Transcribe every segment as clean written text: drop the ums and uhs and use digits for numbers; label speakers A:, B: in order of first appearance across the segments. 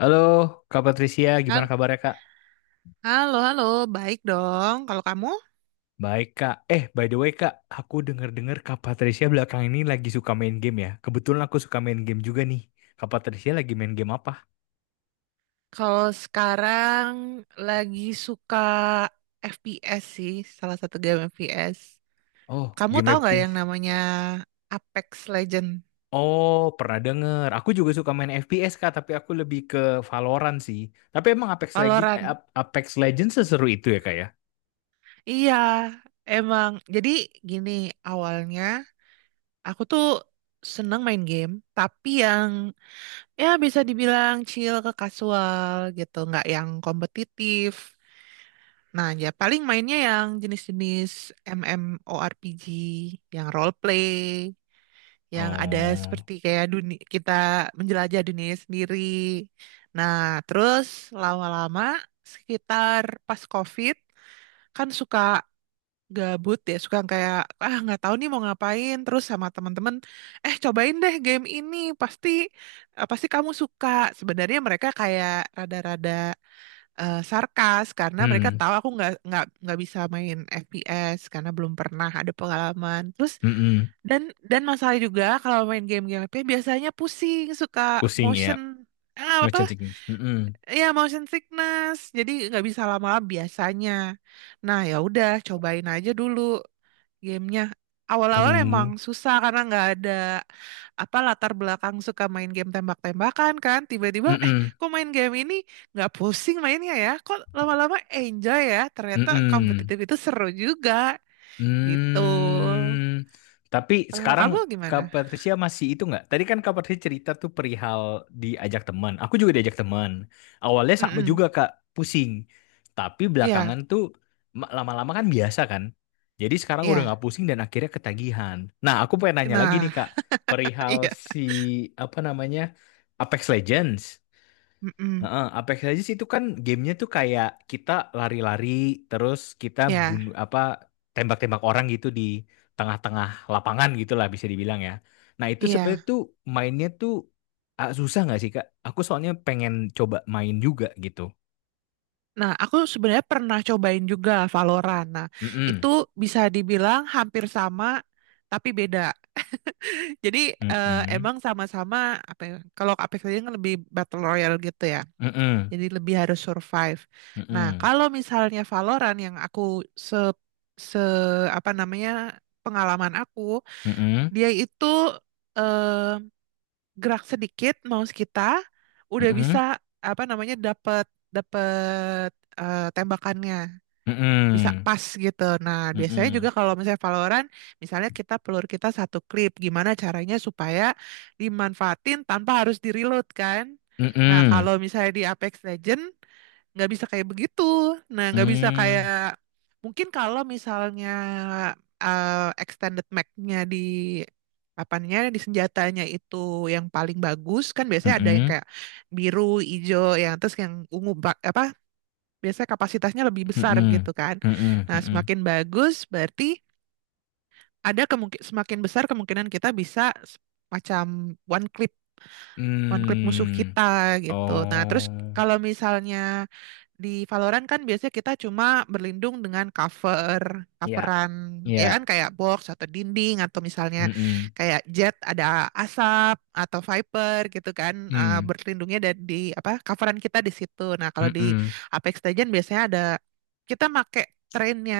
A: Halo, Kak Patricia, gimana
B: Hal-
A: kabarnya Kak?
B: Halo, halo, baik dong. Kalau kamu,
A: Baik Kak. By the way Kak, aku denger-dengar Kak Patricia belakang ini lagi suka main game ya. Kebetulan aku suka main game juga nih. Kak Patricia lagi main game apa?
B: kalau sekarang lagi suka FPS sih, salah satu game FPS.
A: Oh,
B: Kamu
A: game
B: tahu nggak yang
A: FPS.
B: namanya Apex Legend,
A: Oh, pernah denger. Aku juga suka main FPS Kak, tapi aku lebih ke Valorant sih. Tapi emang Apex Legends,
B: Valorant?
A: Apex Legends seseru itu ya Kak ya?
B: Iya, emang. Jadi gini, awalnya aku tuh seneng main game, tapi yang ya bisa dibilang chill ke casual gitu, nggak yang kompetitif. Nah, ya paling mainnya yang jenis-jenis MMORPG, yang role play, yang ada
A: Oh,
B: seperti kayak dunia kita menjelajah dunia sendiri. Nah, terus lama-lama sekitar pas COVID kan suka gabut ya, suka kayak ah nggak tahu nih mau ngapain. Terus sama teman-teman, eh cobain deh game ini, pasti pasti kamu suka. Sebenarnya mereka kayak rada-rada sarkas karena mereka
A: hmm,
B: tahu aku nggak bisa main FPS karena belum pernah ada pengalaman. Terus
A: mm-mm.
B: dan dan masalah juga kalau main game-game FPS biasanya pusing, suka
A: Pusing
B: motion
A: ya. No
B: apa?
A: chanting. Mm-mm.
B: Ya motion sickness. Jadi nggak bisa lama-lama biasanya. Nah, ya udah cobain aja dulu gamenya.
A: Oh,
B: Awal-awal emang
A: mm-mm.
B: susah karena nggak ada apa latar belakang suka main game tembak-tembakan kan. Tiba-tiba, eh kok main game ini nggak pusing mainnya ya? Kok lama-lama enjoy ya? Ternyata
A: Mm-mm.
B: kompetitif itu seru juga gitu.
A: Hmm, tapi
B: Kalau
A: sekarang
B: kamu gimana?
A: Kak Patricia masih itu nggak? Tadi kan Kak Patricia cerita tuh perihal diajak teman. Aku juga diajak teman. Awalnya sama juga
B: Mm-mm.
A: Kak, pusing. Tapi
B: Iya,
A: belakangan tuh lama-lama kan biasa kan. Jadi sekarang udah
B: iya.
A: nggak pusing dan akhirnya ketagihan. Nah, aku pengen nanya lagi nih
B: Nah,
A: Kak, perihal
B: iya.
A: si apa namanya Apex Legends.
B: Mm-mm.
A: Heeh, Apex Legends itu kan gamenya tuh kayak kita lari-lari terus kita
B: Iya,
A: bunuh apa tembak-tembak orang gitu di tengah-tengah lapangan gitu lah bisa dibilang ya. Nah itu sebenarnya
B: iya.
A: tuh mainnya tuh ah, susah nggak sih Kak? Aku soalnya pengen coba main juga gitu.
B: Nah, aku sebenarnya pernah cobain juga Valorant. Nah, itu
A: Mm-mm.
B: bisa dibilang hampir sama tapi beda. Jadi
A: Mm-mm.
B: emang sama-sama apa ya, kalau Apex Legends kan lebih battle royale gitu ya.
A: Mm-mm.
B: Jadi lebih harus survive. Nah, kalau misalnya Valorant yang aku se se apa namanya pengalaman aku,
A: Mm-mm. Mm-mm.
B: dia itu eh, gerak sedikit mouse kita udah bisa apa namanya dapat dapat tembakannya bisa
A: Mm-mm.
B: pas gitu. Nah,
A: Mm-mm.
B: biasanya juga
A: Mm-mm.
B: kalau misalnya Valorant, misalnya kita pelur kita satu klip, gimana caranya supaya dimanfaatin tanpa harus di-reload kan? Nah, kalau misalnya di Apex Legend nggak bisa kayak begitu. Nah, nggak bisa
A: Mm-mm.
B: kayak
A: Mm.
B: mungkin kalau misalnya eh, extended mag-nya di apanya di senjatanya itu yang paling bagus kan biasanya ada yang
A: Mm-mm.
B: kayak biru, hijau, yang terus yang ungu apa biasanya kapasitasnya lebih besar gitu
A: Mm-mm.
B: kan.
A: Mm-mm.
B: Nah,
A: Mm-mm.
B: semakin bagus berarti ada kemungkin semakin besar kemungkinan kita bisa s- macam one click one-click musuh
A: Mm.
B: kita gitu. Nah, terus
A: Oh,
B: kalau misalnya di Valorant kan biasanya kita cuma berlindung dengan cover,
A: ya,
B: coveran ya kan
A: ya,
B: kayak box atau dinding atau misalnya
A: mm-mm,
B: kayak jet ada asap atau Viper gitu kan
A: mm,
B: berlindungnya dari di apa coveran kita di situ. Nah, kalau di
A: mm-mm,
B: Apex Legends biasanya ada kita make trennya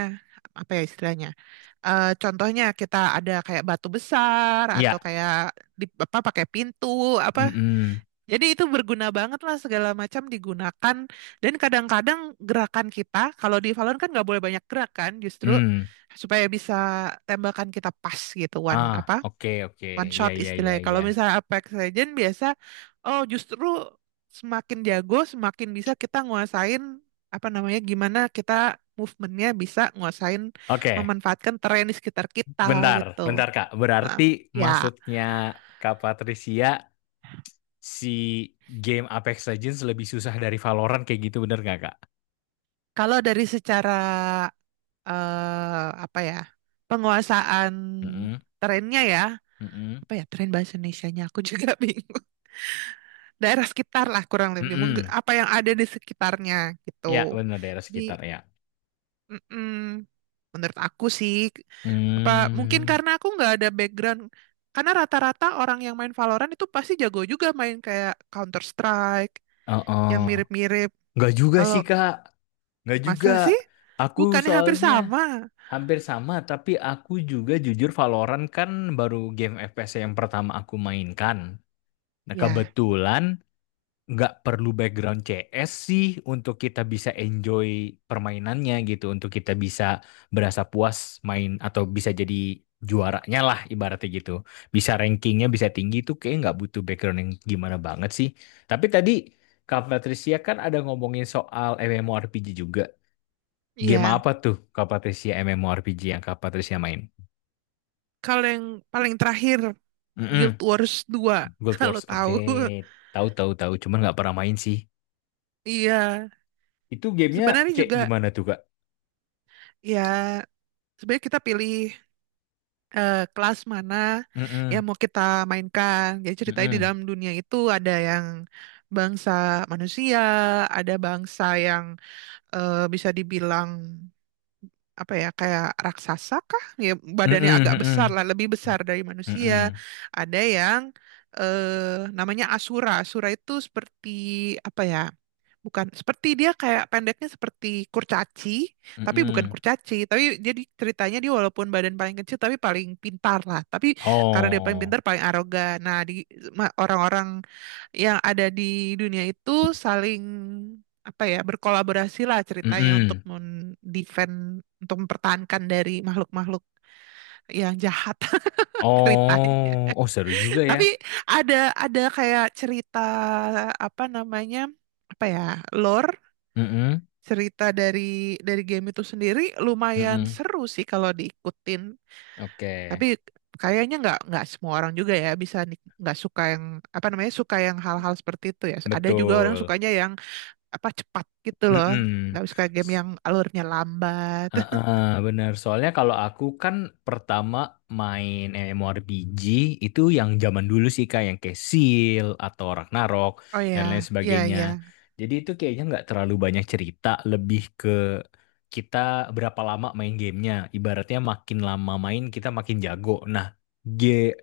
B: apa ya istilahnya? Contohnya kita ada kayak batu besar atau
A: ya,
B: kayak di apa pakai pintu apa
A: mm-mm,
B: jadi itu berguna banget lah segala macam digunakan. Dan kadang-kadang gerakan kita, kalau di Valorant kan nggak boleh banyak gerakan justru
A: mm.
B: supaya bisa tembakan kita pas gitu, one apa
A: Ah, oke, oke,
B: one
A: ya,
B: shot
A: ya, ya,
B: istilahnya. Kalau
A: ya.
B: misalnya Apex Legend biasa, oh justru semakin jago, semakin bisa kita nguasain apa namanya, gimana kita movementnya bisa nguasain
A: Oke,
B: memanfaatkan terrain di sekitar kita
A: bentar,
B: gitu.
A: bentar, Kak.
B: Nah,
A: Berarti
B: ya
A: maksudnya Kak Patricia, si game Apex Legends lebih susah dari Valorant kayak gitu, bener nggak, Kak?
B: kalau dari secara apa ya penguasaan
A: Mm-mm,
B: trennya ya,
A: mm-mm,
B: apa ya tren bahasa Indonesianya aku juga bingung, daerah sekitar lah kurang lebih mungkin
A: mm-mm.
B: apa yang ada di sekitarnya
A: Ya,
B: gitu.
A: bener, daerah
B: Jadi
A: sekitar, ya.
B: mm-mm, menurut aku sih apa mungkin
A: Hmm,
B: karena aku nggak ada background, karena rata-rata orang yang main Valorant itu pasti jago juga main kayak Counter Strike
A: oh,
B: yang
A: oh.
B: mirip-mirip.
A: Nggak juga
B: Kalau
A: sih, Kak. Nggak
B: masa
A: juga.
B: sih
A: Aku
B: bukannya hampir
A: soalnya...
B: sama
A: Hampir sama, tapi aku juga jujur Valorant kan baru game FPS yang pertama aku mainkan. Nah,
B: ya
A: kebetulan nggak perlu background CS sih untuk kita bisa enjoy permainannya gitu, untuk kita bisa berasa puas main atau bisa jadi juaranya lah ibaratnya gitu. Bisa rankingnya bisa tinggi itu kayak nggak butuh background yang gimana banget sih. Tapi tadi Kak Patricia kan ada ngomongin soal MMORPG juga. Game
B: iya.
A: apa tuh Kak Patricia MMORPG yang Kak Patricia main?
B: Kalau yang paling terakhir Guild
A: Mm-mm.
B: Wars 2
A: Guild
B: kalau
A: Wars. Oke.
B: tahu.
A: Tahu tahu tahu, cuman nggak pernah main sih.
B: Iya,
A: Itu gamenya
B: sebenarnya
A: kayak
B: juga
A: gimana tuh, Kak?
B: ya sebenarnya kita pilih kelas mana yang
A: Mm-mm.
B: mau kita mainkan. Jadi ceritanya di
A: Mm-mm.
B: dalam dunia itu ada yang bangsa manusia, ada bangsa yang bisa dibilang apa ya kayak raksasa kah? Ya badannya
A: Mm-mm.
B: agak besar
A: Mm-mm.
B: lah, lebih besar dari manusia.
A: Mm-mm.
B: Ada yang eh namanya Asura. Asura itu seperti apa ya? Bukan seperti dia kayak pendeknya seperti kurcaci, tapi bukan
A: Mm-mm.
B: kurcaci. Tapi jadi ceritanya dia walaupun badan paling kecil tapi paling pintar lah. Tapi karena dia paling pintar
A: Oh.
B: paling arogan. Nah, di orang-orang yang ada di dunia itu saling apa ya berkolaborasi lah ceritanya untuk
A: Mm-mm.
B: mendefend untuk mempertahankan dari makhluk-makhluk yang jahat ceritanya.
A: Oh. Oh, seru juga ya.
B: Tapi ada ada kayak cerita apa namanya? Apa ya lore
A: Mm-mm.
B: cerita dari game itu sendiri lumayan
A: Mm-mm.
B: seru sih kalau diikutin.
A: Oke.
B: Tapi kayaknya nggak semua orang juga ya bisa nggak suka yang apa namanya suka yang hal-hal seperti itu ya. Ada juga orang
A: Betul.
B: sukanya yang apa cepat gitu loh.
A: Mm-mm.
B: Nggak suka game yang alurnya lambat.
A: Heeh, bener. Soalnya kalau aku kan pertama main MMORPG itu yang zaman dulu sih kayak yang kayak Seal atau Ragnarok
B: Oh
A: dan lain
B: ya, ya
A: sebagainya.
B: ya.
A: Jadi itu kayaknya nggak terlalu banyak cerita, lebih ke kita berapa lama main gamenya. Ibaratnya makin lama main kita makin jago. Nah, G-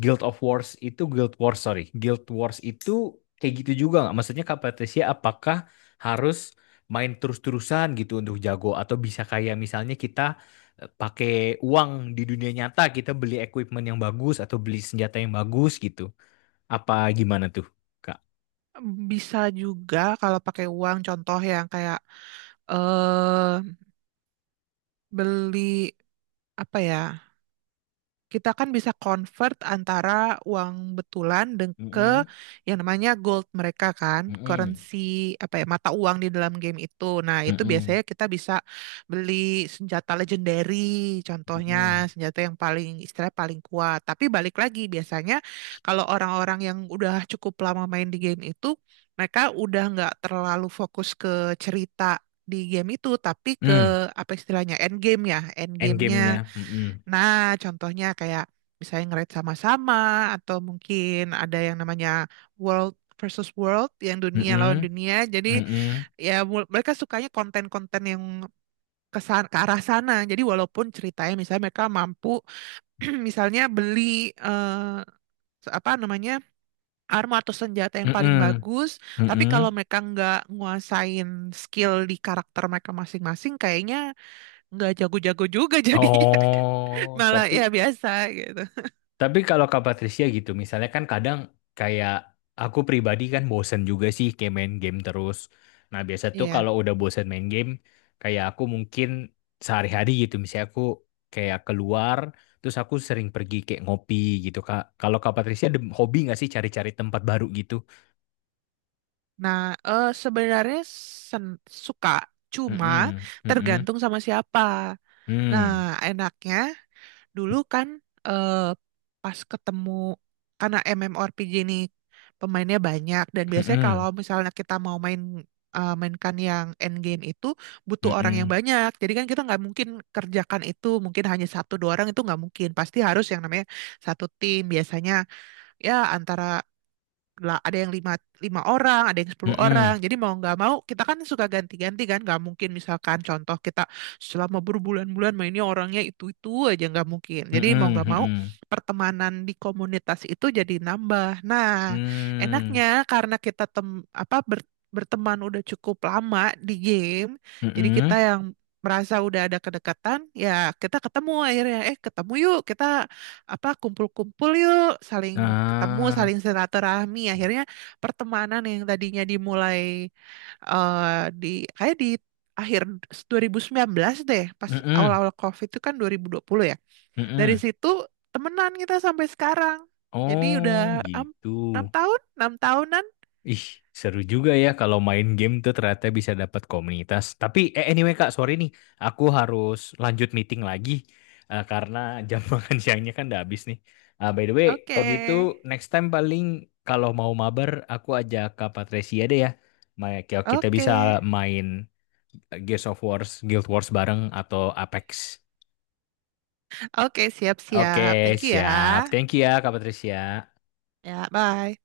A: Guild of Wars itu Guild Wars sorry, Guild Wars itu kayak gitu juga nggak? Maksudnya Kak Patricia apakah harus main terus-terusan gitu untuk jago atau bisa kayak misalnya kita pakai uang di dunia nyata kita beli equipment yang bagus atau beli senjata yang bagus gitu. Apa gimana tuh, Kak?
B: Bisa juga kalau pakai uang contoh yang kayak eh beli apa ya? Kita kan bisa convert antara uang betulan dan ke
A: Mm-mm.
B: yang namanya gold mereka kan,
A: Mm-mm.
B: currency apa ya mata uang di dalam game itu. Nah, itu
A: Mm-mm.
B: biasanya kita bisa beli senjata legendary contohnya
A: Mm-mm.
B: senjata yang paling istilahnya paling kuat. Tapi balik lagi biasanya kalau orang-orang yang udah cukup lama main di game itu, mereka udah nggak terlalu fokus ke cerita di game itu tapi ke
A: Mm.
B: apa istilahnya end game ya end
A: Endgame-nya.
B: gamenya.
A: Mm-mm.
B: Nah, contohnya kayak misalnya nge-rate sama-sama atau mungkin ada yang namanya world versus world yang dunia lawan
A: Mm-mm,
B: dunia. Jadi
A: mm-mm,
B: ya mereka sukanya konten-konten yang kesan ke arah sana. Jadi walaupun ceritanya misalnya mereka mampu misalnya beli apa namanya armor atau senjata yang paling
A: mm-mm,
B: bagus, tapi kalau
A: mm-mm.
B: mereka nggak nguasain skill di karakter mereka masing-masing, kayaknya nggak jago-jago juga jadinya.
A: Oh,
B: Malah ya biasa gitu.
A: tapi kalau Kak Patricia gitu, misalnya kan kadang kayak aku pribadi kan bosen juga sih kayak main game terus. Nah, biasa tuh
B: Iya.
A: kalau udah bosen main game, kayak aku mungkin sehari-hari gitu, misalnya aku kayak keluar, terus aku sering pergi kayak ngopi gitu, Kak. Kalau Kak Patricia ada hobi nggak sih cari-cari tempat baru gitu?
B: Nah, sebenarnya sen- suka, cuma
A: Mm-mm, mm-mm,
B: tergantung sama siapa. Nah,
A: mm,
B: enaknya dulu kan eh pas ketemu karena MMORPG ini pemainnya banyak dan biasanya kalau
A: mm-mm,
B: misalnya kita mau main mainkan yang endgame itu butuh orang yang
A: mm-mm,
B: banyak. Jadi kan kita nggak mungkin kerjakan itu mungkin hanya satu dua orang itu nggak mungkin. Pasti harus yang namanya satu tim biasanya ya antara lah ada yang lima, lima orang, ada yang sepuluh
A: mm-mm.
B: orang. Jadi mau nggak mau kita kan suka ganti-ganti kan. Nggak mungkin misalkan contoh kita selama berbulan-bulan mainnya orangnya itu-itu aja nggak mungkin. Jadi mau
A: Mhm
B: nggak mau
A: mhm.
B: pertemanan di komunitas itu jadi nambah. Nah,
A: Mmm,
B: enaknya karena kita apa ber- berteman udah cukup lama di game, jadi kita
A: mhm.
B: yang merasa udah ada kedekatan, ya kita ketemu akhirnya, eh ketemu yuk kita apa kumpul-kumpul yuk, saling ketemu,
A: Ah,
B: saling silaturahmi. Akhirnya pertemanan yang tadinya dimulai eh, di kayak di akhir 2019 deh, pas
A: mhm
B: awal-awal COVID itu kan 2020 ya. Dari
A: mhm.
B: situ temenan kita sampai sekarang. Jadi udah
A: Oh,
B: am-
A: gitu.
B: 6 tahun, 6 tahunan.
A: Ih, seru juga ya kalau main game tuh ternyata bisa dapat komunitas. Tapi anyway Kak, sorry nih, aku harus lanjut meeting lagi karena jam makan siangnya kan udah habis nih. Ah, by the way,
B: Oke,
A: kalau gitu next time paling kalau mau mabar aku ajak Kak Patricia deh ya. Kayak Kita
B: oke,
A: bisa main Gears of Wars, Guild Wars bareng atau Apex.
B: oke,
A: Oke,
B: siap-siap. Thank you ya.
A: siap. Thank you ya Kak Patricia.
B: Ya, bye.